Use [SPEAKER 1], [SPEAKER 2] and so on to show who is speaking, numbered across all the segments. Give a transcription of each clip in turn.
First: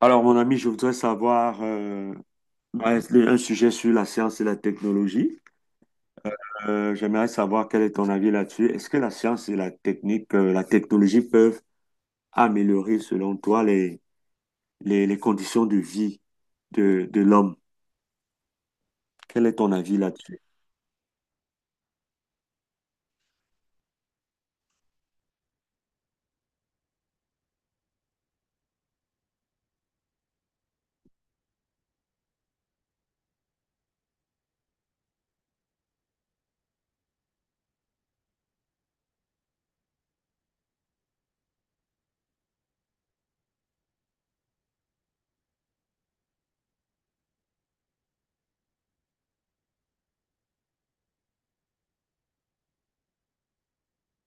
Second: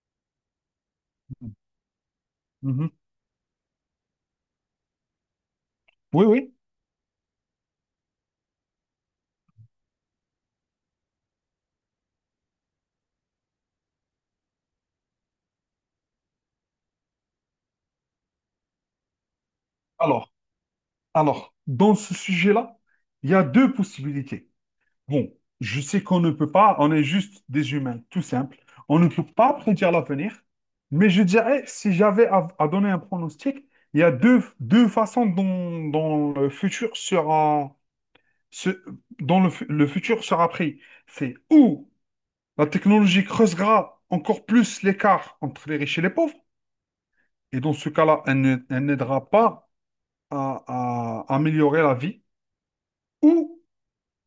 [SPEAKER 1] Alors, mon ami, je voudrais savoir
[SPEAKER 2] Mhm.
[SPEAKER 1] un un sujet sur la science et la technologie.
[SPEAKER 2] Oui, oui.
[SPEAKER 1] J'aimerais savoir quel est ton avis là-dessus. Est-ce que la science et la technique, la technologie peuvent améliorer, selon toi, les conditions de vie de l'homme? Quel est ton avis
[SPEAKER 2] Alors,
[SPEAKER 1] là-dessus?
[SPEAKER 2] alors, dans ce sujet-là, il y a deux possibilités. Bon, je sais qu'on ne peut pas, on est juste des humains, tout simple. On ne peut pas prédire l'avenir, mais je dirais, si j'avais à donner un pronostic, il y a deux façons dont le futur sera, se, dont le futur sera pris. C'est ou la technologie creusera encore plus l'écart entre les riches et les pauvres, et dans ce cas-là, elle n'aidera pas à, à améliorer la vie, ou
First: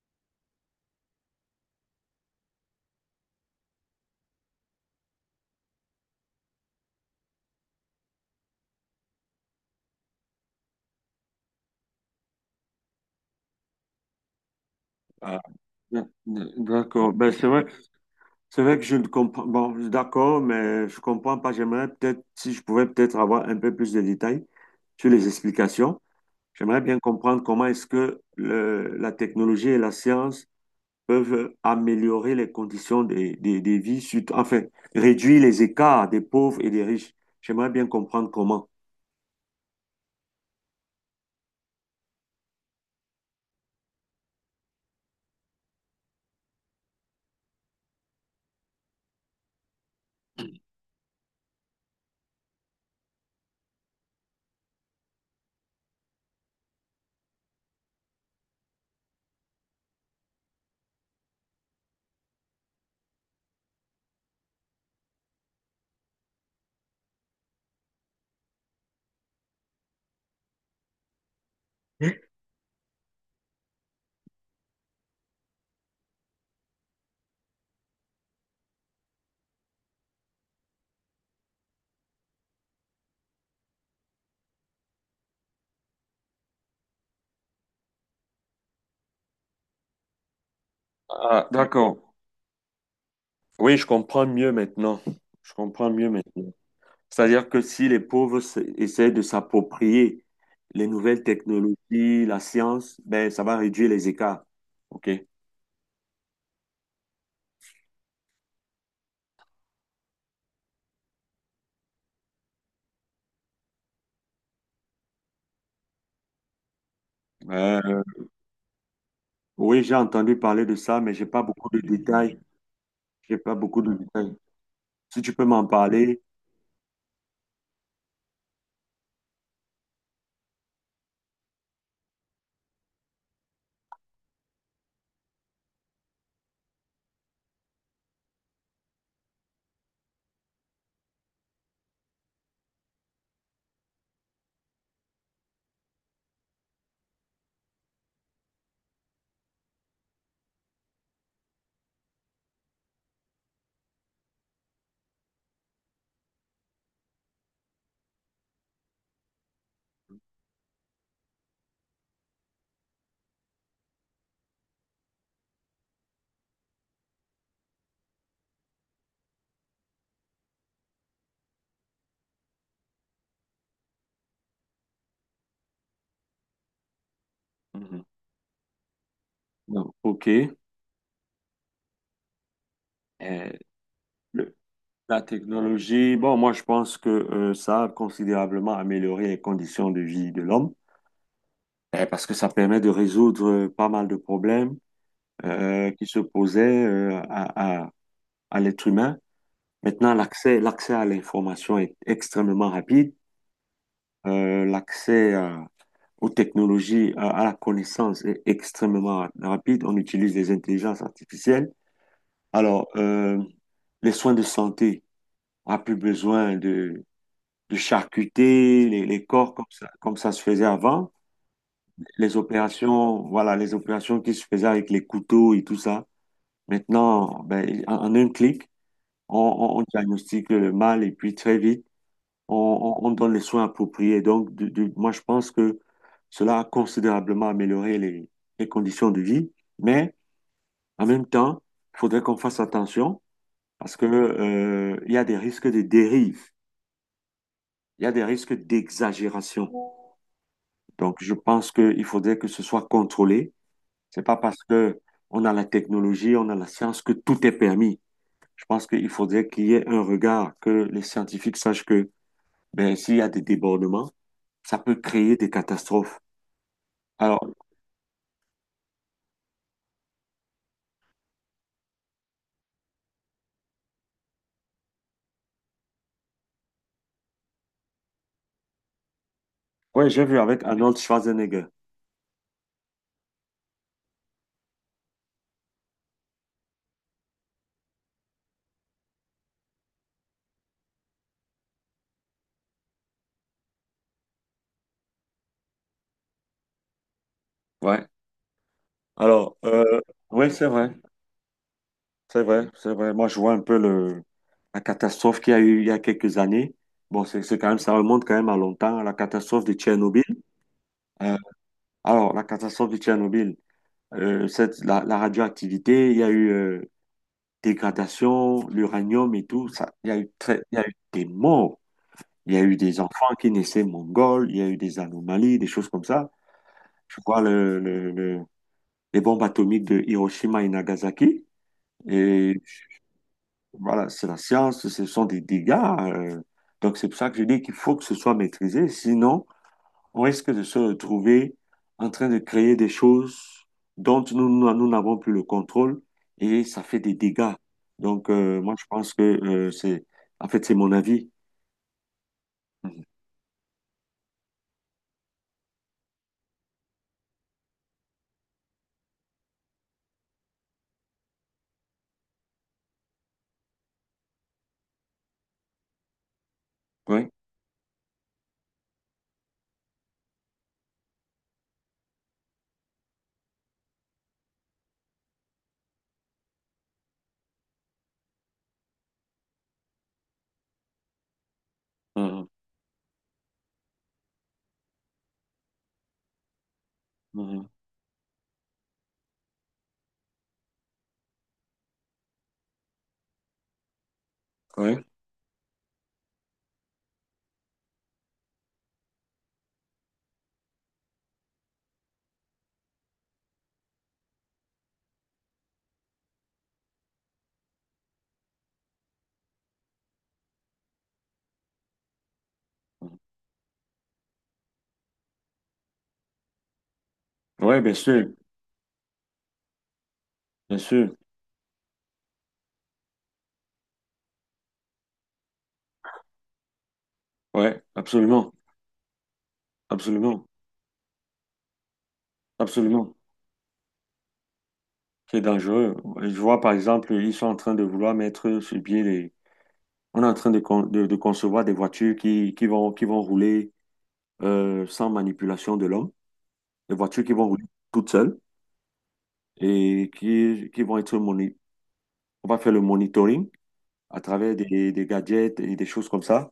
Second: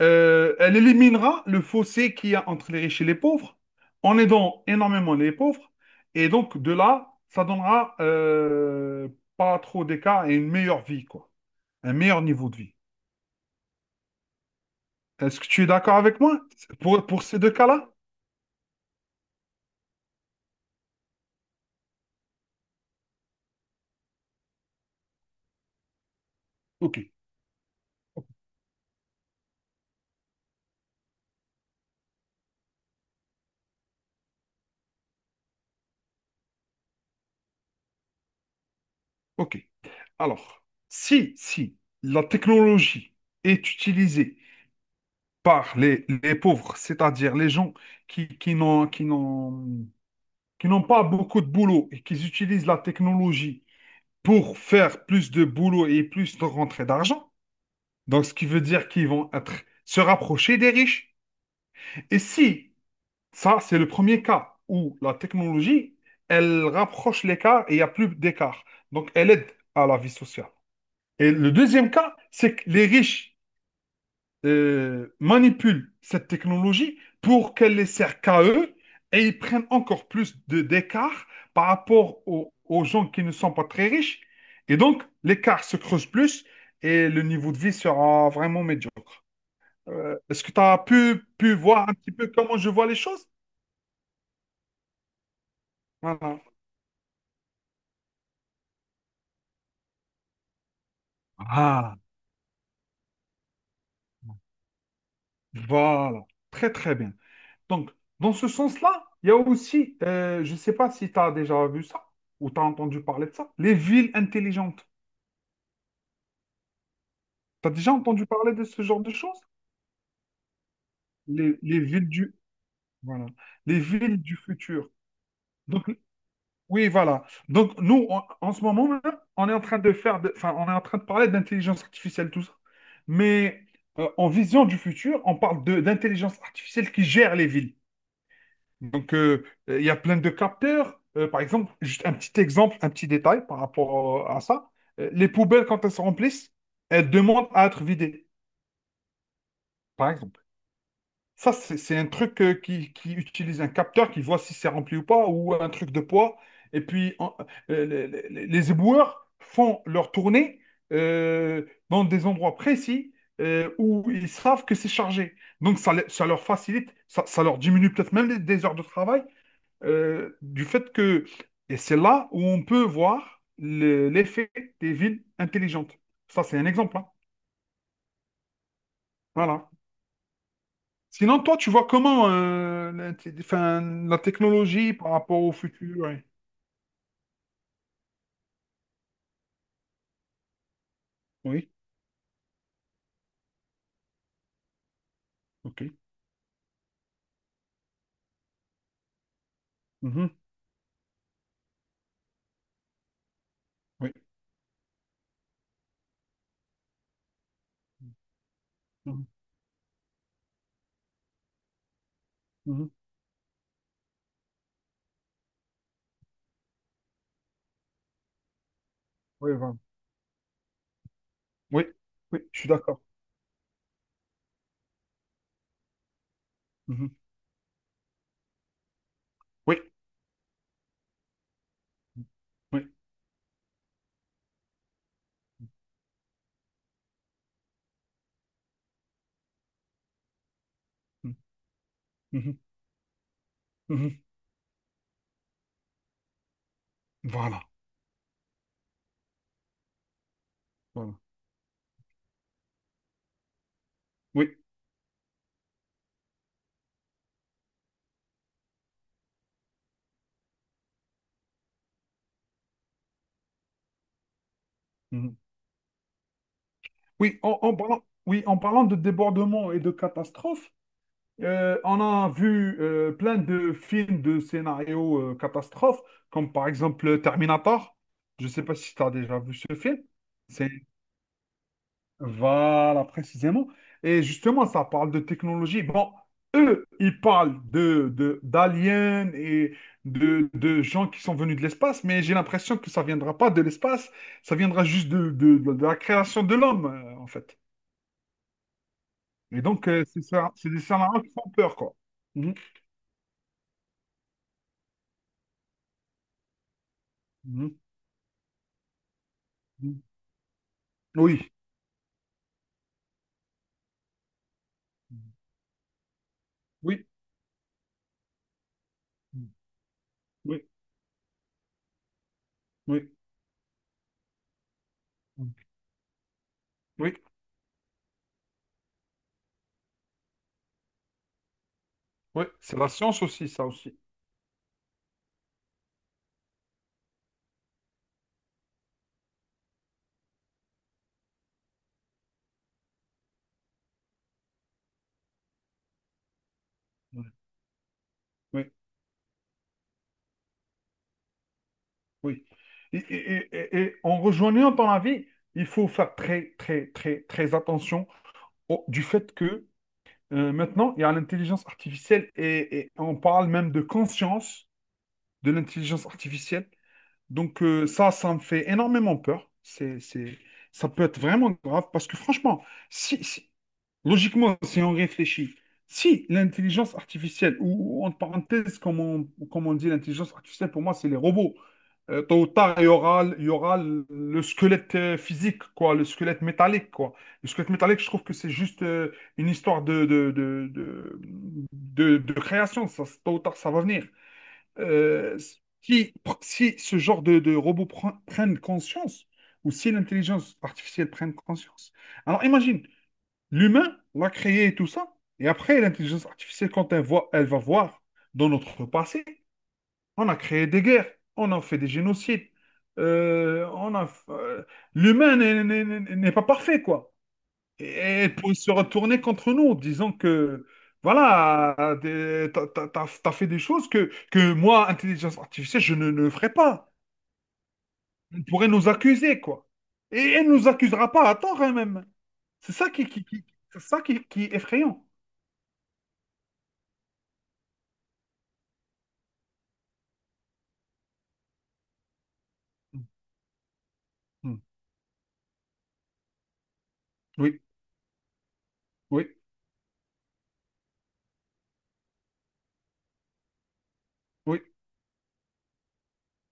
[SPEAKER 2] elle éliminera le fossé qu'il y a entre les riches et les pauvres, en aidant énormément les pauvres, et donc de là, ça donnera pas trop d'écart et une meilleure vie, quoi, un meilleur niveau de vie.
[SPEAKER 1] Ah,
[SPEAKER 2] Est-ce que tu es d'accord
[SPEAKER 1] d-
[SPEAKER 2] avec moi pour,
[SPEAKER 1] d'accord.
[SPEAKER 2] pour
[SPEAKER 1] Ben,
[SPEAKER 2] ces deux cas-là?
[SPEAKER 1] c'est vrai que je ne comprends. Bon, d'accord, mais je comprends pas. J'aimerais peut-être, si je pouvais peut-être avoir un peu plus de détails sur les explications. J'aimerais
[SPEAKER 2] Ok,
[SPEAKER 1] bien comprendre comment est-ce que la technologie et la science peuvent améliorer les conditions des vies, enfin, réduire les écarts des pauvres et des riches. J'aimerais bien comprendre comment.
[SPEAKER 2] ok. Alors, si la technologie est utilisée par les pauvres, c'est-à-dire les gens qui, qui n'ont, qui n'ont qui n'ont pas beaucoup de boulot et qui utilisent la technologie pour faire plus de boulot et plus de rentrée d'argent. Donc, ce qui veut dire qu'ils vont être, se rapprocher des riches. Et si, ça, c'est le premier cas où la technologie, elle rapproche l'écart et il n'y a plus d'écart. Donc, elle aide à la vie sociale. Et le deuxième cas, c'est que les riches manipulent cette technologie pour qu'elle les sert qu'à eux et ils prennent encore plus de d'écart par rapport aux gens qui ne sont pas très riches. Et donc, l'écart se creuse plus et le niveau de vie sera vraiment médiocre. Est-ce que tu as pu,
[SPEAKER 1] Ah,
[SPEAKER 2] pu voir un
[SPEAKER 1] d'accord.
[SPEAKER 2] petit peu comment je vois les choses?
[SPEAKER 1] Oui, je comprends mieux maintenant. Je comprends mieux
[SPEAKER 2] Voilà.
[SPEAKER 1] maintenant. C'est-à-dire que si les pauvres essaient de s'approprier les nouvelles
[SPEAKER 2] Ah,
[SPEAKER 1] technologies, la science, ben, ça va réduire les écarts. OK.
[SPEAKER 2] voilà, très très bien. Donc, dans ce sens-là, il y a aussi, je ne sais pas si tu as déjà vu ça ou tu as entendu parler de ça, les villes intelligentes. T'as déjà
[SPEAKER 1] Euh,
[SPEAKER 2] entendu parler de ce genre de choses?
[SPEAKER 1] Oui, j'ai entendu parler de ça, mais j'ai pas
[SPEAKER 2] Les,
[SPEAKER 1] beaucoup de
[SPEAKER 2] les villes du,
[SPEAKER 1] détails.
[SPEAKER 2] voilà,
[SPEAKER 1] J'ai pas
[SPEAKER 2] les
[SPEAKER 1] beaucoup de
[SPEAKER 2] villes
[SPEAKER 1] détails.
[SPEAKER 2] du futur.
[SPEAKER 1] Si tu peux m'en
[SPEAKER 2] Donc,
[SPEAKER 1] parler.
[SPEAKER 2] oui, voilà. Donc, nous, en ce moment même, on est en train de faire, enfin, on est en train de parler d'intelligence artificielle, tout ça. Mais en vision du futur, on parle de d'intelligence artificielle qui gère les villes. Donc, il y a plein de capteurs. Par exemple, juste un petit exemple, un petit détail par rapport à ça. Les poubelles, quand elles se remplissent, elles demandent à être vidées, par exemple. Ça, c'est un truc qui utilise un capteur qui voit si c'est rempli ou pas, ou un truc de poids. Et puis, les, les éboueurs font leur tournée dans des endroits précis où ils savent que c'est chargé. Donc, ça, ça leur facilite, ça leur diminue peut-être même des heures de travail du fait que... Et c'est là où on peut voir l'effet des villes intelligentes. Ça, c'est un exemple, hein.
[SPEAKER 1] Mhm.
[SPEAKER 2] Voilà.
[SPEAKER 1] Non. OK.
[SPEAKER 2] Sinon, toi, tu vois comment la,
[SPEAKER 1] Euh,
[SPEAKER 2] enfin, la
[SPEAKER 1] le-
[SPEAKER 2] technologie par
[SPEAKER 1] la
[SPEAKER 2] rapport au futur,
[SPEAKER 1] technologie,
[SPEAKER 2] ouais.
[SPEAKER 1] bon, moi, je pense que ça a considérablement amélioré les conditions de vie de l'homme,
[SPEAKER 2] Oui,
[SPEAKER 1] parce que ça permet de résoudre pas mal de problèmes
[SPEAKER 2] ok.
[SPEAKER 1] qui se posaient, à l'être humain. Maintenant,
[SPEAKER 2] Mhm.
[SPEAKER 1] l'accès à l'information est extrêmement rapide.
[SPEAKER 2] Oui.
[SPEAKER 1] Euh, l'accès à- aux technologies, à la connaissance est
[SPEAKER 2] Mhm,
[SPEAKER 1] extrêmement rapide. On utilise les intelligences artificielles. Alors,
[SPEAKER 2] mhm.
[SPEAKER 1] euh, les soins de santé, on n'a plus besoin de charcuter les corps
[SPEAKER 2] Oui, voilà.
[SPEAKER 1] comme ça se faisait avant.
[SPEAKER 2] Oui,
[SPEAKER 1] Les
[SPEAKER 2] oui, je suis d'accord.
[SPEAKER 1] opérations, voilà, les opérations qui se faisaient avec les couteaux et tout ça.
[SPEAKER 2] Mhm.
[SPEAKER 1] Maintenant, ben, en un clic,
[SPEAKER 2] Oui,
[SPEAKER 1] on diagnostique le mal et puis très vite,
[SPEAKER 2] oui.
[SPEAKER 1] on donne les soins appropriés. Donc, moi, je pense que cela a considérablement amélioré les conditions de vie, mais en même
[SPEAKER 2] Mhm,
[SPEAKER 1] temps, il faudrait qu'on
[SPEAKER 2] mhm,
[SPEAKER 1] fasse attention. Parce que,
[SPEAKER 2] mhm.
[SPEAKER 1] il y a des risques de dérive,
[SPEAKER 2] Voilà,
[SPEAKER 1] il y a des risques d'exagération.
[SPEAKER 2] voilà.
[SPEAKER 1] Donc, je pense qu'il faudrait que ce soit contrôlé. C'est pas
[SPEAKER 2] Oui.
[SPEAKER 1] parce que on a la technologie, on a la science que tout est permis. Je pense qu'il faudrait qu'il y ait un regard, que les scientifiques sachent que ben, s'il y a des débordements, ça peut créer
[SPEAKER 2] Mhm.
[SPEAKER 1] des catastrophes.
[SPEAKER 2] Oui,
[SPEAKER 1] Alors,
[SPEAKER 2] en, en parlant, oui, en parlant de débordement et de catastrophes, on a vu plein de films de scénarios catastrophes, comme par exemple Terminator. Je ne sais pas si tu as déjà vu ce film.
[SPEAKER 1] ouais, j'ai vu avec Arnold Schwarzenegger.
[SPEAKER 2] Voilà, précisément. Et justement, ça parle de technologie. Bon, eux, ils parlent d'aliens et de gens qui sont venus de l'espace, mais j'ai l'impression que ça viendra pas de l'espace, ça viendra juste de la création de l'homme, en fait.
[SPEAKER 1] Ouais. Alors,
[SPEAKER 2] Et donc,
[SPEAKER 1] euh,
[SPEAKER 2] c'est
[SPEAKER 1] ouais,
[SPEAKER 2] ça,
[SPEAKER 1] c'est
[SPEAKER 2] c'est des
[SPEAKER 1] vrai.
[SPEAKER 2] scénarios qui font peur, quoi.
[SPEAKER 1] C'est
[SPEAKER 2] Mhm,
[SPEAKER 1] vrai, c'est vrai. Moi, je vois un peu la catastrophe qu'il y a eu il y a quelques années. Bon, c'est
[SPEAKER 2] mhm,
[SPEAKER 1] quand même, ça remonte quand même à longtemps, à la catastrophe de
[SPEAKER 2] mhm.
[SPEAKER 1] Tchernobyl. Euh,
[SPEAKER 2] Oui,
[SPEAKER 1] la catastrophe de Tchernobyl, la radioactivité, il y a eu
[SPEAKER 2] oui,
[SPEAKER 1] dégradation, l'uranium et tout. Ça, il y a eu très,
[SPEAKER 2] oui,
[SPEAKER 1] il y a eu des morts. Il y a eu des
[SPEAKER 2] oui,
[SPEAKER 1] enfants qui naissaient mongols. Il y a eu des anomalies, des choses comme ça.
[SPEAKER 2] oui,
[SPEAKER 1] Je vois les bombes atomiques de Hiroshima et Nagasaki.
[SPEAKER 2] oui.
[SPEAKER 1] Et
[SPEAKER 2] C'est la science aussi, ça aussi.
[SPEAKER 1] voilà, c'est la science, ce sont des dégâts. Donc, c'est pour ça que je dis qu'il faut que ce soit maîtrisé. Sinon, on risque de se retrouver en train de créer des choses dont nous n'avons plus le contrôle et ça fait des dégâts. Donc,
[SPEAKER 2] Oui.
[SPEAKER 1] moi, je pense que en fait, c'est mon avis.
[SPEAKER 2] Oui. Et,
[SPEAKER 1] Mhm.
[SPEAKER 2] et en rejoignant ton avis, il faut faire très, très, très, très attention du fait que maintenant, il y a l'intelligence artificielle et on parle même de conscience de l'intelligence artificielle.
[SPEAKER 1] Oui.
[SPEAKER 2] Donc ça, ça me fait énormément peur. C'est, ça peut être vraiment grave parce que franchement, si, si- Logiquement, si on réfléchit, si l'intelligence artificielle, ou en parenthèse, comme on dit, l'intelligence artificielle, pour moi, c'est les robots. Tôt
[SPEAKER 1] Mhm.
[SPEAKER 2] ou tard, il y aura le squelette physique, quoi, le squelette métallique, quoi. Le
[SPEAKER 1] Mhm.
[SPEAKER 2] squelette métallique, je trouve que c'est juste une histoire de création. Ça, tôt ou tard, ça va venir.
[SPEAKER 1] Oui.
[SPEAKER 2] Euh, Si, si ce genre de robots prennent conscience, ou si l'intelligence artificielle prenne conscience, alors imagine. L'humain l'a créé et tout ça. Et après, l'intelligence artificielle, quand elle, voit, elle va voir dans notre passé, on a créé des guerres, on a fait des génocides,
[SPEAKER 1] Mhm.
[SPEAKER 2] euh, on a, euh, l'humain n'est pas parfait, quoi.
[SPEAKER 1] Oui,
[SPEAKER 2] Et
[SPEAKER 1] bien sûr,
[SPEAKER 2] elle pourrait se retourner contre nous, disant que,
[SPEAKER 1] bien sûr.
[SPEAKER 2] voilà, t'as fait des choses que moi, intelligence artificielle, je ne, ne ferai pas.
[SPEAKER 1] Oui,
[SPEAKER 2] Elle
[SPEAKER 1] absolument,
[SPEAKER 2] pourrait nous accuser, quoi. Et
[SPEAKER 1] absolument,
[SPEAKER 2] elle ne nous accusera pas à tort, elle-même. C'est ça
[SPEAKER 1] absolument.
[SPEAKER 2] c'est ça qui est effrayant.
[SPEAKER 1] C'est dangereux. Je vois, par exemple, ils sont en train de vouloir mettre sur pied les. On est en train de concevoir des voitures qui, qui vont rouler
[SPEAKER 2] Hmm.
[SPEAKER 1] sans manipulation de l'homme, des voitures qui vont
[SPEAKER 2] Oui,
[SPEAKER 1] rouler toutes seules
[SPEAKER 2] oui,
[SPEAKER 1] et qui vont être on va faire le monitoring à travers
[SPEAKER 2] oui,
[SPEAKER 1] des gadgets et des choses comme ça.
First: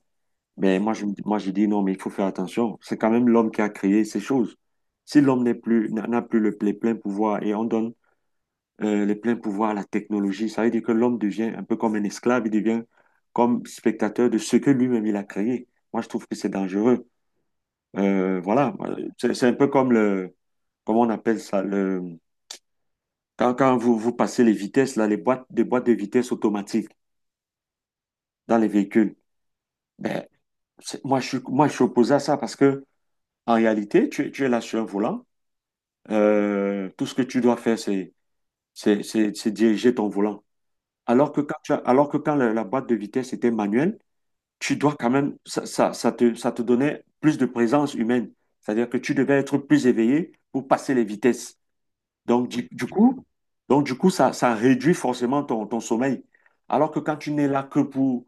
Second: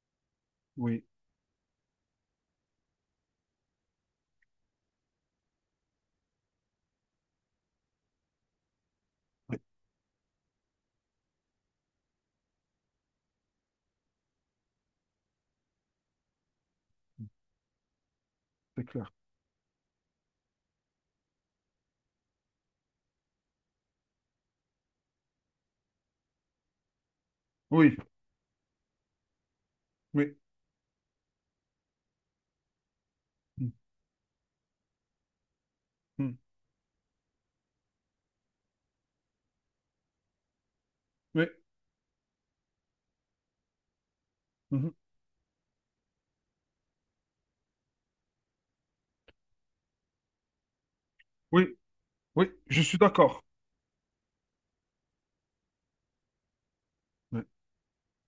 [SPEAKER 1] Mais
[SPEAKER 2] oui,
[SPEAKER 1] moi, je dis non, mais il faut faire attention. C'est quand même l'homme qui a créé ces choses. Si l'homme n'est plus, n'a plus les pleins pouvoirs et on donne les pleins
[SPEAKER 2] oui,
[SPEAKER 1] pouvoirs à la technologie, ça veut dire que l'homme devient un peu comme un esclave, il devient comme spectateur de ce que lui-même il a créé. Moi, je trouve que c'est dangereux. Voilà,
[SPEAKER 2] c'est clair.
[SPEAKER 1] c'est un peu comme comment on appelle ça, le, quand vous passez les vitesses, là, des boîtes de vitesse automatiques
[SPEAKER 2] Oui,
[SPEAKER 1] dans les véhicules. Ben,
[SPEAKER 2] oui,
[SPEAKER 1] moi, je suis opposé à ça parce que, en
[SPEAKER 2] hmm,
[SPEAKER 1] réalité, tu es là sur un volant.
[SPEAKER 2] hmm,
[SPEAKER 1] Tout ce que tu dois faire, c'est, c'est diriger ton volant.
[SPEAKER 2] oui,
[SPEAKER 1] Alors que quand la boîte de vitesse était manuelle, tu
[SPEAKER 2] mhm,
[SPEAKER 1] dois quand même, ça te donnait plus de présence humaine. C'est-à-dire que tu devais être plus éveillé pour passer les vitesses.
[SPEAKER 2] oui,
[SPEAKER 1] Donc,
[SPEAKER 2] oui, je
[SPEAKER 1] du
[SPEAKER 2] suis
[SPEAKER 1] coup,
[SPEAKER 2] d'accord.
[SPEAKER 1] donc, du coup ça, ça réduit forcément ton sommeil. Alors que quand tu
[SPEAKER 2] Oui,
[SPEAKER 1] n'es là que pour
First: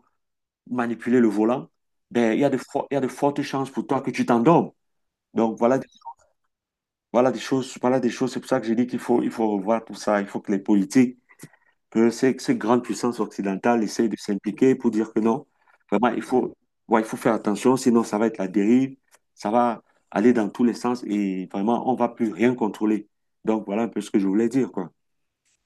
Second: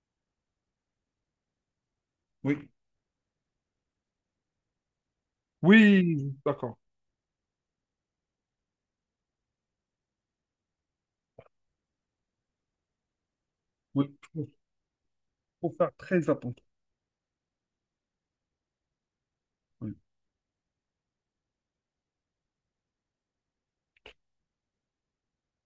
[SPEAKER 1] manipuler le volant, ben,
[SPEAKER 2] oui,
[SPEAKER 1] il y a de fortes chances pour toi que tu t'endormes. Donc,
[SPEAKER 2] oui, d'accord.
[SPEAKER 1] voilà des choses, voilà des choses. C'est pour ça que j'ai dit il faut revoir tout ça. Il faut que les politiques, que ces grandes puissances occidentales essayent
[SPEAKER 2] Oui,
[SPEAKER 1] de s'impliquer pour dire que non,
[SPEAKER 2] faut faire
[SPEAKER 1] vraiment, il
[SPEAKER 2] très
[SPEAKER 1] faut,
[SPEAKER 2] attention.
[SPEAKER 1] ouais, il faut faire attention, sinon ça va être la dérive, ça va aller dans tous les sens et vraiment, on va plus rien contrôler. Donc, voilà un peu ce que je voulais dire, quoi.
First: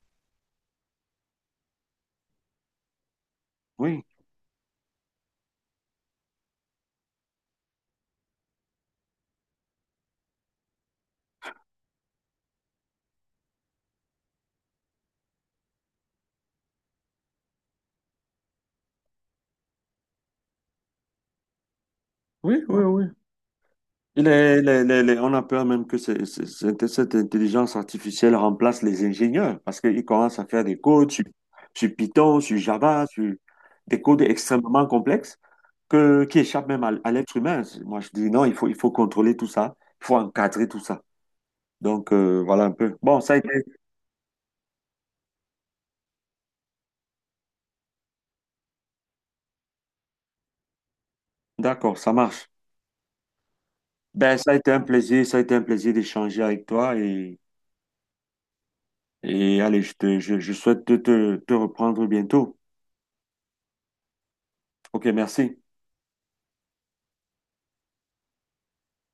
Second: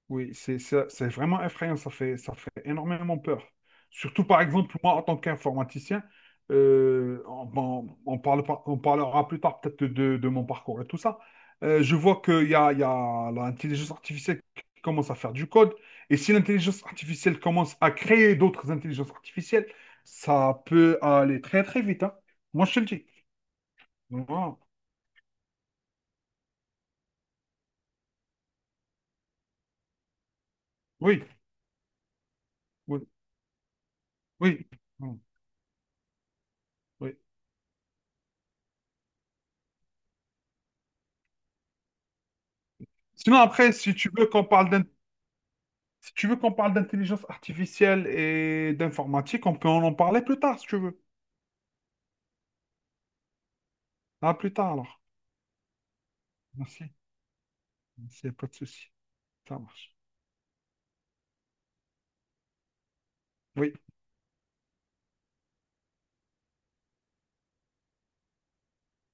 [SPEAKER 2] Oui, c'est c'est vraiment effrayant, ça fait énormément peur.
[SPEAKER 1] Oui.
[SPEAKER 2] Surtout, par exemple, moi, en tant qu'informaticien, on, bon, on parle, pas- on parlera plus tard peut-être de mon parcours et tout ça. Je vois qu'il y a l'intelligence artificielle qui commence à faire du code. Et si l'intelligence artificielle commence à créer d'autres intelligences artificielles, ça peut aller très, très vite, hein.
[SPEAKER 1] Oui,
[SPEAKER 2] Moi, je te
[SPEAKER 1] oui,
[SPEAKER 2] le
[SPEAKER 1] oui.
[SPEAKER 2] dis. Voilà.
[SPEAKER 1] On a peur même que cette intelligence artificielle remplace les ingénieurs parce qu'ils commencent à faire des codes sur,
[SPEAKER 2] Oui,
[SPEAKER 1] sur Python, sur
[SPEAKER 2] oui,
[SPEAKER 1] Java, sur des codes
[SPEAKER 2] oui.
[SPEAKER 1] extrêmement complexes que, qui échappent même à
[SPEAKER 2] Oui.
[SPEAKER 1] l'être humain. Moi, je dis non, il faut contrôler tout ça, il faut encadrer tout ça. Donc, voilà un peu. Bon, ça a
[SPEAKER 2] Sinon,
[SPEAKER 1] été,
[SPEAKER 2] après, si tu veux qu'on parle Si tu veux qu'on parle d'intelligence artificielle et d'informatique, on peut en parler plus tard si tu veux.
[SPEAKER 1] d'accord, ça marche.
[SPEAKER 2] À
[SPEAKER 1] Ben, ça
[SPEAKER 2] plus
[SPEAKER 1] a été
[SPEAKER 2] tard
[SPEAKER 1] un
[SPEAKER 2] alors.
[SPEAKER 1] plaisir, ça a été un plaisir d'échanger avec
[SPEAKER 2] Merci.
[SPEAKER 1] toi
[SPEAKER 2] Merci, y a pas de souci. Ça
[SPEAKER 1] et allez,
[SPEAKER 2] marche.
[SPEAKER 1] je souhaite te reprendre bientôt.
[SPEAKER 2] Oui.
[SPEAKER 1] Ok, merci.